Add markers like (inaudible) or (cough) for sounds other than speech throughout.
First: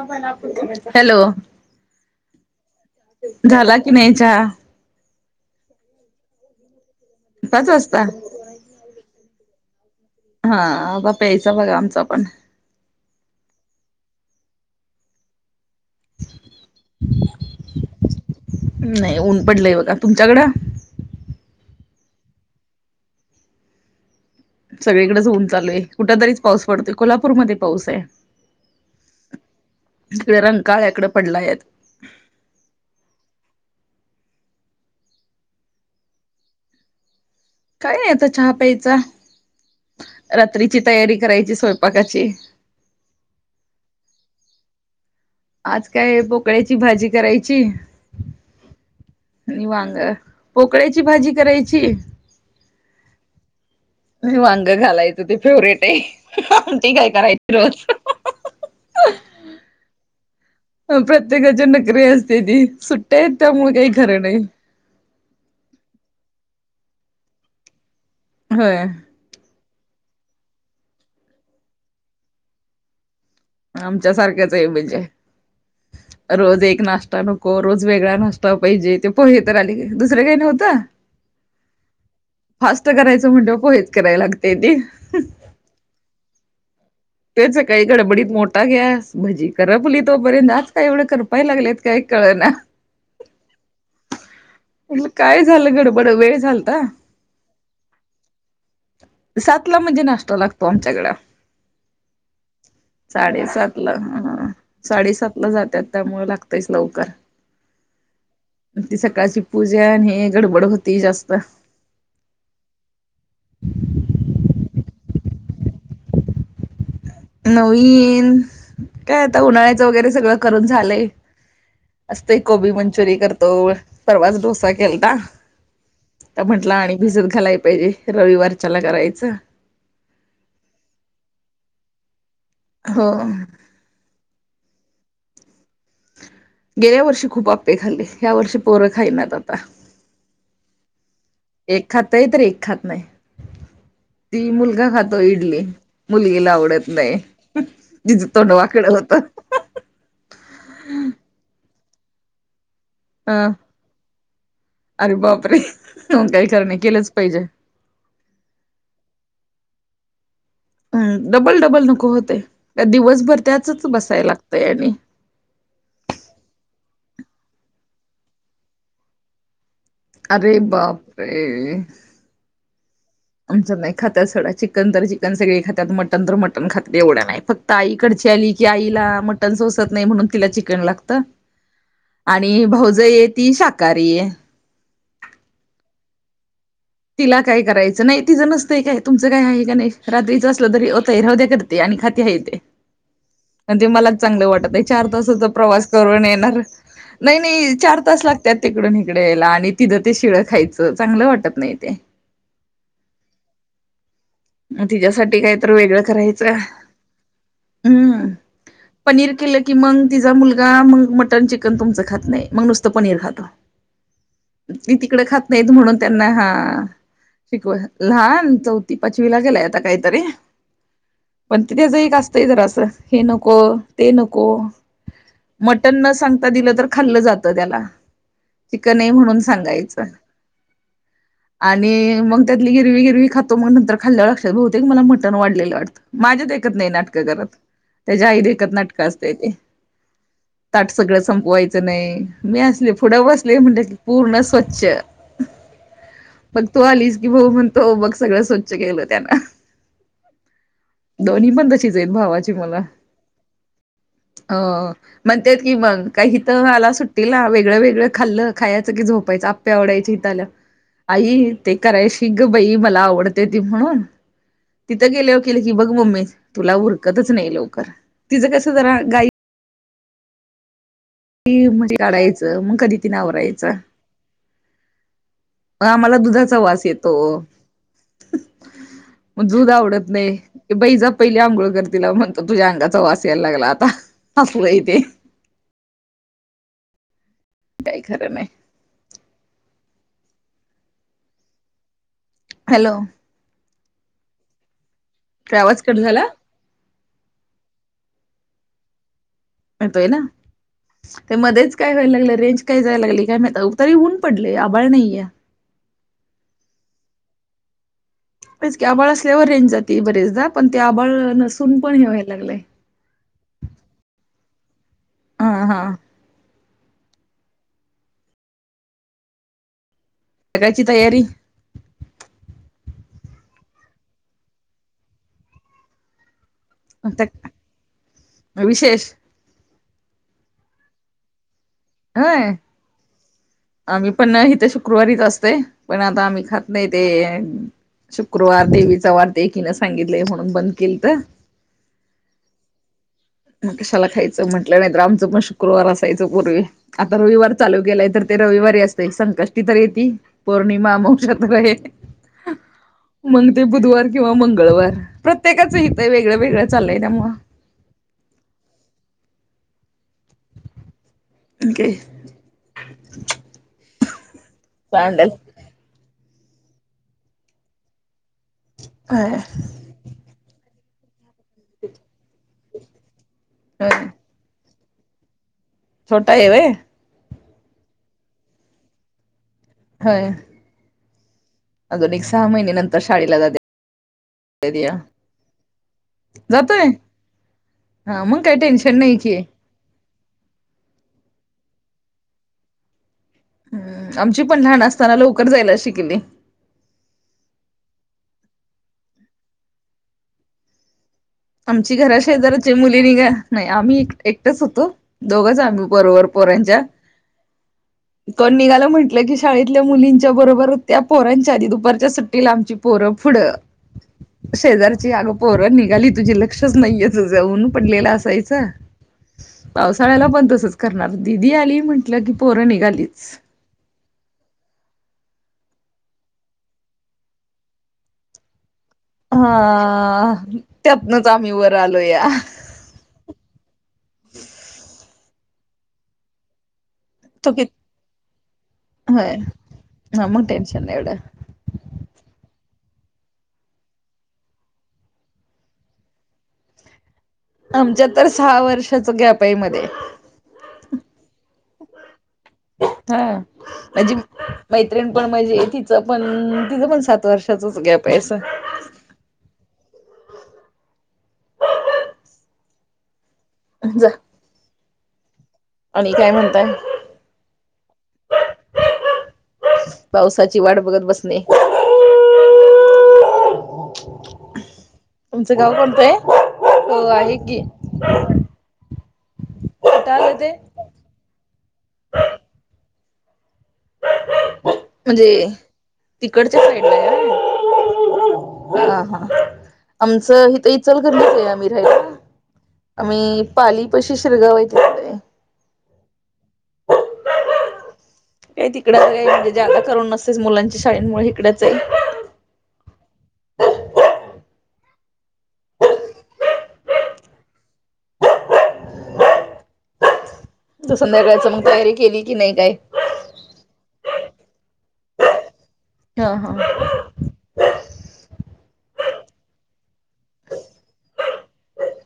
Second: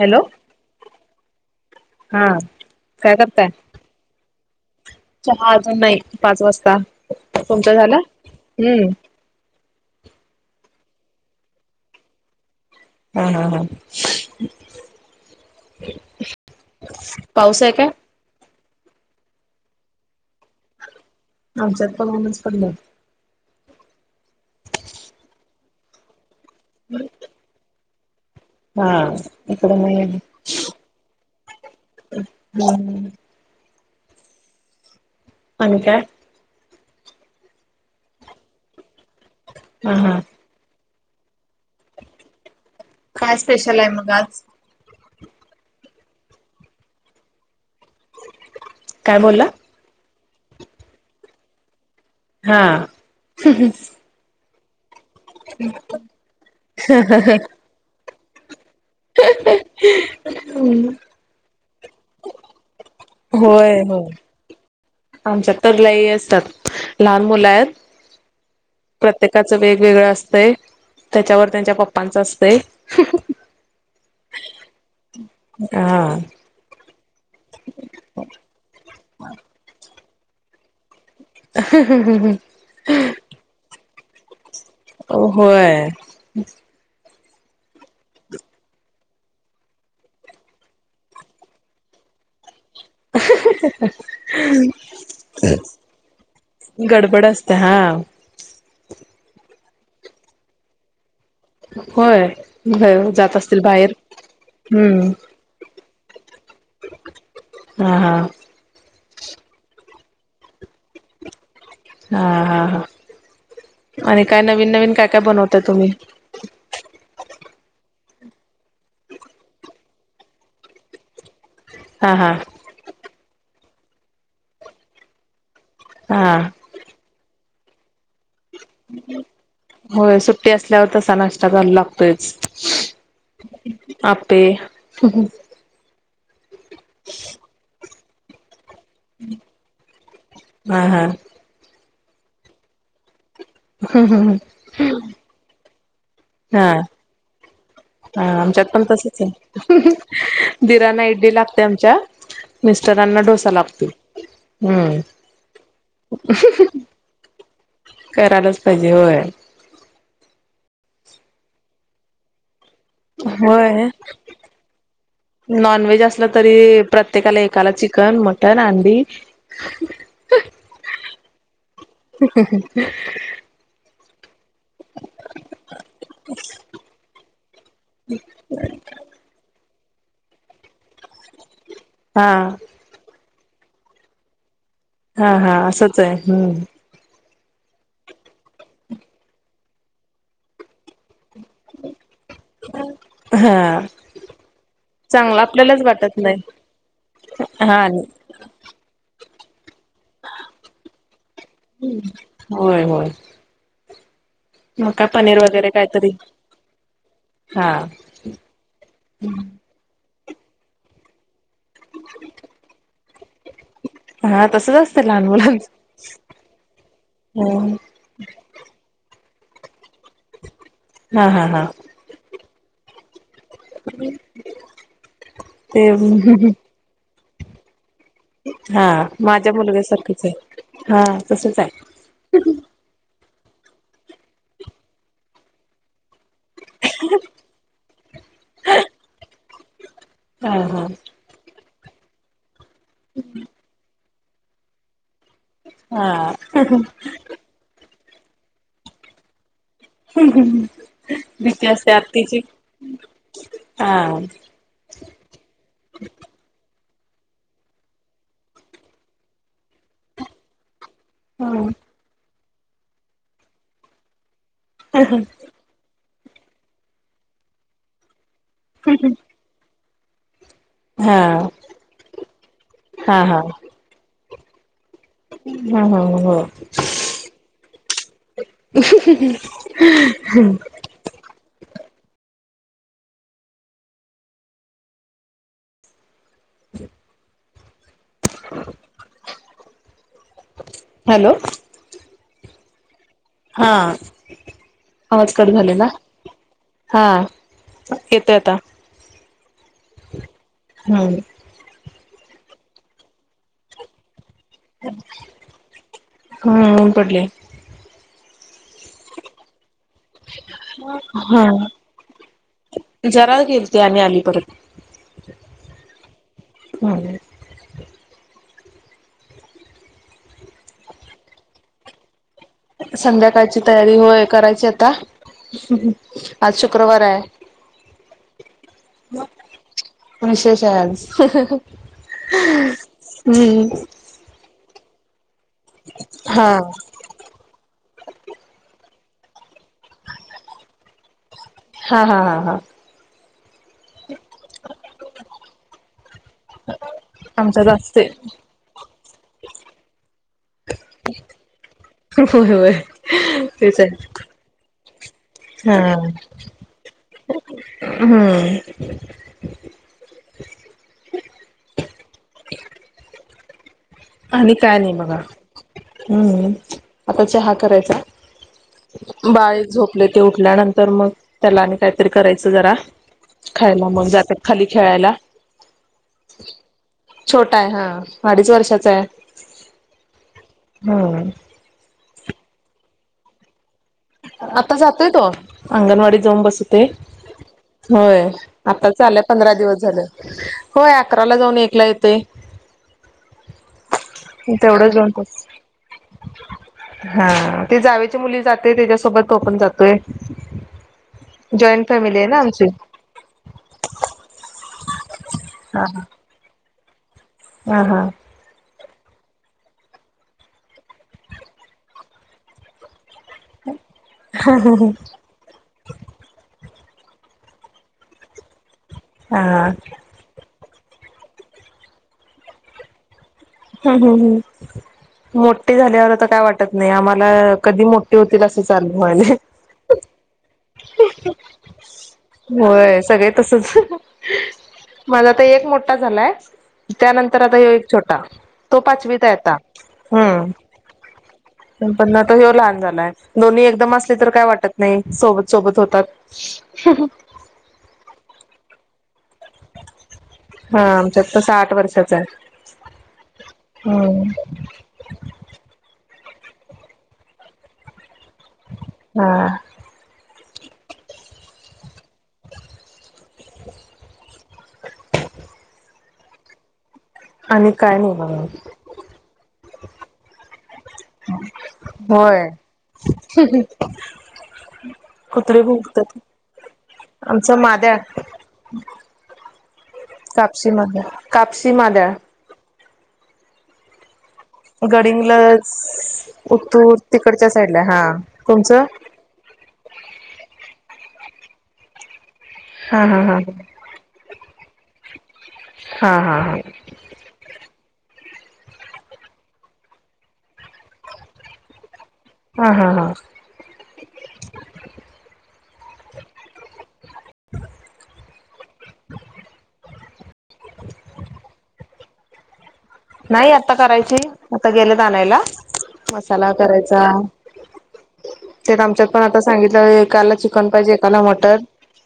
Hello hello? हा काय करताय? झाला की नाही चहा? चहा अजून नाही पाच वाजता, पाच तुमचा झालां? वाजता हम्म. हा बा प्यायचा बघा आमचा पण. हा हा हा. पाऊस आहे काय? नाही ऊन पडलंय बघा. तुमच्याकडं? आमच्यात पण ऊनच पडलं. सगळीकडेच ऊन चालू आहे, कुठ तरीच पाऊस पडतोय कोल्हापूरमध्येध्ये पाऊस आहे. हा इकड नाही. पडलायत. हम्. आणि काय? काही नाही. आता चहा प्यायचा, हा हा रात्रीची तयारी करायची. स्वयंपाकाची काय स्पेशल आहे मगं आज? आज काय पोकळ्याची भाजी करायची, काय बोलला नि वांग. पोकळा्याची भाजी करायची. हा. आणि वांग घालायच ते फेवरेट आहे, आमटी काय करायची रोज. (inaudible) प्रत्येकाच्या नखरी असतेती ती सुट्ट्या आहेत त्यामुळे काही खरं नाही. (inaudible) आमच्या तर लय असतात. लहान मुला आहेत. होय प्रत्येकाचं वेगवेगळं असत त्याच्यावर त्यांच्या पप्पांचं असते. आमच्या सारख्याच आहे. म्हणजे हा रोज एक नाष्टा. नको रोज वेगळा नाष्टा पाहिजे पोहे तर आले दुसरं काही नव्हतं. फास्ट करायचं म्हणत पोहेच करायला लागतं. होय. तेच सकाळी गडबडीत मोठा गॅस भजी करपली तोपर्यंत आज काय एवढं करपाय लागलेत काय. कळना. रीकामा म्हटलं काय झालं गडबड वेळ झालता आहे गडबड असते हा (unintelligible) सातला म्हणजे नाष्ट्ता लागतो आमच्याकड होय जात असतील साडेसात ला बाहेर ह हम्म साडेसात ला जातात त्यामु लागतयस लवकर हा हा ती सकाळची पूजा आणि हे गडबड होती जास्त हा हा हा आणि काय नवीन नवीन काय काय बनवताय तुम्ही नवीन काय आता उन्हाळ्याचं वगैरे सगळं करून झालंय हा असत हा कोबी मंचुरीि करतो परवाच डोसा केलता हा तर म्हंटला आणि भिजत घालाय पाहिजे रविवारच्याला करायचं होय सुट्टी असल्यावर तसा नाश्ता कराला लागतोयच हो आपे ह वर्षी पोरं खायनत आता हा हा एक खातय तर एक खात नाही ती मुलगा खातो इडली मुलगीला हा आवडत नाही तिचं हा आमच्यात पण तोंडवाकड होत ला आमच्या मिस्टरांना अ डोसा ला अरे बापरे काही करणे केलंच पाहिजे करायलाच पाहिजे होय अ डबल डबल नको होते होय आणि नॉन व्हेज असलं तरी प्रत्येकाला एकाला चिकन मटन अंडी अरे बापरे ह हम ह आमच नाही खात सोडा चिकन तर चिकन सगळे खातात मटन तर मटन खातात एवढ्या नाही फक्त आईकडची आली की आईला मटन सोसत नाही म्हणून तिला चिकन लागत हा आणि भाऊज ये ती शाकाहारी आहे हा हा असंच आहे हम्म तिला काय करायचं नाही तिचं नसतंय काय तुमचं काय आहे का नाही रात्रीचं असलं तरी तैरहद्या करते आणि खात ह येत हा म्हणजे मला चांगले वाटत चार चांगलं तसाचा आपल्यालाच प्रवास वाटत करून नाही येणार नाही नाही हा चार तास लागतात तिकडून इकडे यायला आणि तिथं ते शिळं खायचं चांगलं वाटत नाही ते होय होय म मग तिच्यासाठी पनीर काय वगैरे तर वेगळं काहीतरी करायचं हा हम्म पनीर केलं कि मंग तिचा मुलगा मग मटन चिकन चन तुमचं खात नाही मग नुसतं पनीर खातो हा तसच ती असतं तिकडे लहान खात मुलांच नाहीत म्हणून त्यांना हा शिकवा लहान चौथी पाचवीला गेलाय आता काहीतरी हा हा पण हा ते त्याच एक असतंय जरास हे नको ते नको, ते मटण न सांगता दिलं तर खाल्लं जात त्याला हा चिकन आहे म्हणून माझ्या सांगायचं मुलग्यासारखंच आहे हा तसच आहे आणि मग त्यातली हिरवी हिरवी खात तो मग नंतर खाल्यावर लक्षात येते मला मटन वाढलेलं वाटतं माझ्यात देखत नाही नाटकं करत त्याच्या आई देखत नाटकं असतय ते हा हा ताट सगळं संपवायचं नाही मी असले पुुडं बसले म्हणटल की पूर्ण स्वच्छ हा मग तू आलीस की भाऊ म्हणतो बघ सगळं स्वच्छ केेलं त्यान दोन्ही भीती पण असते तशीच येईल आत्तीची भावाची मूल हा अ म्हणतेत कि मग काही इथं आला सुट टीला वेगळं वेगळं खाल्ल खायचं की झोपायचं आत्ता ओरडायची इथे आल्यावर. आई हा ते करायशी ग बाई मला आवडते ती म्हणून तिथं गेल्यावर केलं की बघ ममे तुला उरकतच नाही लवकर तिचं कसं जरा घाईत हा (unintelligible) काढायचं मग कधी तिनं हा ह आवरायचं. ह आम्हाला हो दुधाचा वास येतो मग दुध आवडत नाही. बाई जा पहिली आंघोळ कर तिला म्हणतो तुझ्या अंगाचा वास यायला लागला आता तसला इथे (inaudible) काय खरं नाय हॅलो. हॅलो. हा आवाज कट झालेला. हा येतोय आता. येतोय ना, हम्म ते मध्येच काय व्हायला लागलं रेंज काय जायला लागली काय माहित. आहो ताई ऊन पडलंय, आभाळ नाहीये. हम्म पडले खरंच की आभाळ असल्यावर रेंज जाते बरेचदा पण ते आभाळ नसून पण हे व्हयला लागलंय. काल गेलती आम्ही अली हा हा (unintelligible) त्याची तयारी संध्याकाळची तयारी होय, करायची आता. आज शुक्रवार हाय विशेष मग विशेष आहे आज व्हय हम्म आम्ही पण इथ शुक्रवारीच अस तय पण आता आम्ही हा खात नाही ते शुक्रवार देवीच चा वार एकीने सांगितलंय म्हणून बंद केलत हा हा हा हा. मग कशाला खायचं म्हटलं नाही तर आमचं पण शुक्रवार अस तय त्याचापूर्वी. आता रविवार आमच्यात चालू असते. केलाय तर ते रविवारी अस ते संकष्टी तर यती पौर्णिमा अमावश्या होय होय (unintelligible) मग ते तेच आहे. बुधवार किंवा मंगळवार. प्रत्येकाच हा हित वेगळं वेगळं चाललंय त्यामुळं हम्म. ठीक है. आणि काय नाही बघा. हम्म, आता चहा करायचा होय बाळ झोपले ते उठल्यानंतर मग त्याला आणि काहीतरी करायचं जरा खायला होय मग जातात खाली खेळायला. छोटा हाय व्हय? छोटा आहे हा अडीच वर्षाचा आहे. व्हय. हम अजून एक सहा महिन्यानंतर शाळेला जाईल. आता जातोय तो अंगणवाडीत जाऊन बसते. जातोय हा होय, मग काही आता टेन्शन नाही चालंय की पंधरा दिवस झालं होय अकराला जाऊन एक एकला येतोय. हम्म आमची पण लहान असताना तेवढंच लवकर जायला शिकली (unintelligible) हा. ते जावेची मुली जाते त्याच्यासोबत तो पण जातोय. जॉईंट आमची फॅमिली घरा आहे ना आमची शेजाराचे मुलीनी घ नाही आम्ही एकटच होतो दोघच आम्ही हा बरोबर (unintelligible) हा हा हा कोण निघाल की शाळेतल्या मुलींच्या बरोबर त्या पोहरांच्या आधी दुपारच्या सुट्टीला आमची पोरं पुढं शेजारची आगो पोर निघाली तुझी लक्ष नाही जाऊन पणलेला असायच हा पावसाळ्याला पण तसच करणार दिदी आली म्हंटलं की पोरं निघालीच हम्म हम्म हम्म मोठे झाल्यावर तर काय वाटत नाही आम्हाला कधी मोठे होतील असं चाल हा त्यातनच आम्ही वर होय सगळे तसच हम् माझा आता एक मोठा झालाय त्यानंतर तो आता कित एक छोटा तो पाचवीत आहे होय आता हा मग हम्म टेन्शन नाही एवढं छान झाय दोन्ही एकदम असले तर काय वाटत नाही सोबत सोबत होतात आमच्या तर सहा वर्षाच ग्यापाईमध्येध्ये हा आमच्यात तर साठ वर्षाच आहे हा म्हजी हम्म मैत्रिण पण म्हणज तिच पण तिचं पण सात वर्षाचच गॅप आहेस हा जा आणि काय म्हणताय आणि काय नाही बघ पावसाची वाट बघत बसणे होय तुमचं कुत्रे गाव कोणतं आहे भगतात हो आहे आमच की माद्या कुठं आलं ते कापस मा कापसी मादळ म्हणजे गडंगलं तिकडच्या उत्तूर साईडला आहे तिकडच्या साईड ला हा तुमचं व्हय हा हा आमचं हथ इचल गलीच आहे आम्ही राहायला हा हा हा आम्ही पाली पशी शिरगावय हा हा हा का तिकडच म्हणजे जेदा करून नसतेच मुलांच्या शाळेंमुळे इिकडच आहे हा हा हा (inaudible) संध्याकाळचं मग तयारी केली की नाही काय नाही आता करायची आता गेलेतनायला हा मसाला हा करायचा त्यात आमच्यात पण आता सांगितलं एकाला चिकन पाहिजे एकाला मटर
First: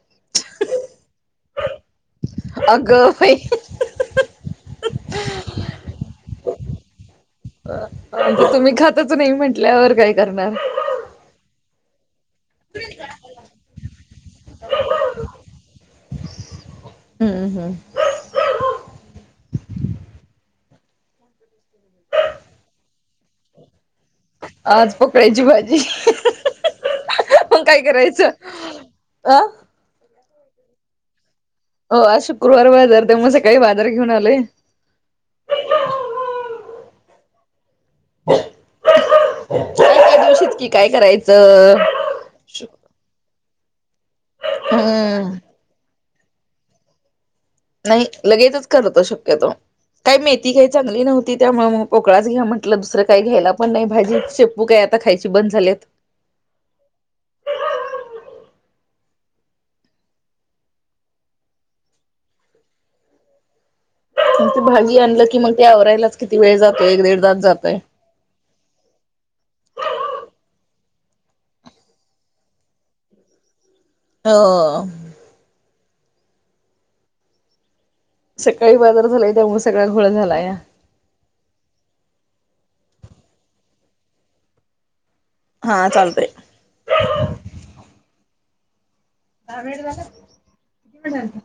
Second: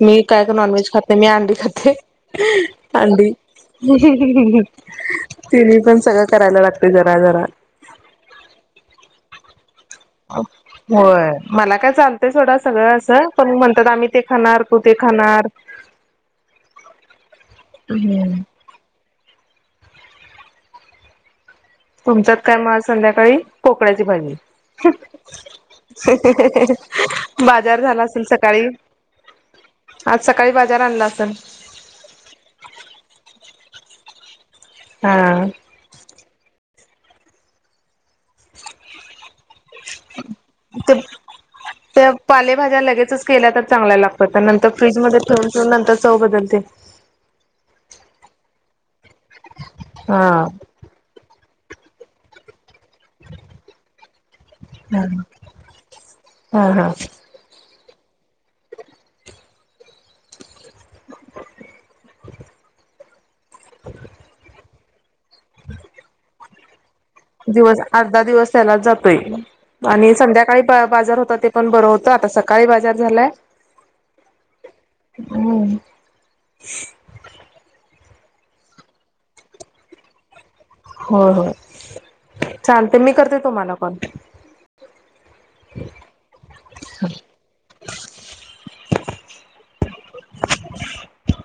मी काय काय नॉनव्हेज खाते मी अंडी खाते अगं हांडी बाई पण सगळं करायला लागत जरा जरा तुम्ही खातच नाही म्हटल्यावर काय करणार होय मला काय चालतय सथोडा सगळं असं पण म्हणतात आम्ही ते खाणार कु ते खाणार हो हम्म तुमच्यात काय म संध्याकाळी कोकळाची भाजी आज पकळायची भाजी बाजार झाला असेल सकाळी अह आज सकाळी बाजार आणला अस सेल हो आज शुक्रवार बाजार तेमुळे अस काही बाजार घेऊन आले हा हा ते त्या पालेभाज्या लगेचच केल्या तर चांगला लागतो त्या नंतर फ्रीज म हम्म ठेवून ठेवून नंतर चव बदलते लगेच करतो शक्यतो काही हा मेथी काही चांगली नव्हती त्यामुळे मग पोकळाच घ्या म्हण आपलं दुसरं काही घ्यायला पण नाही भाजी तू काय आता खायची हा बंद झालीत हा ते भाजी आणलं की मग ते आवरायलाच किती वेळ जात दिवस अर्धा दिवस त्यालाच जातोय आणि संध्याकाळी बाजार होता ते पण बरं होतं आता सकाळी बाजार झालाय हो (unintelligible) सकाळी बाजार झालाय त्यामुळे सगळा घोळा झाला या हो हो चालते मी करते तुम्हाला कॉल हा चालतय दहा मिेट कितीत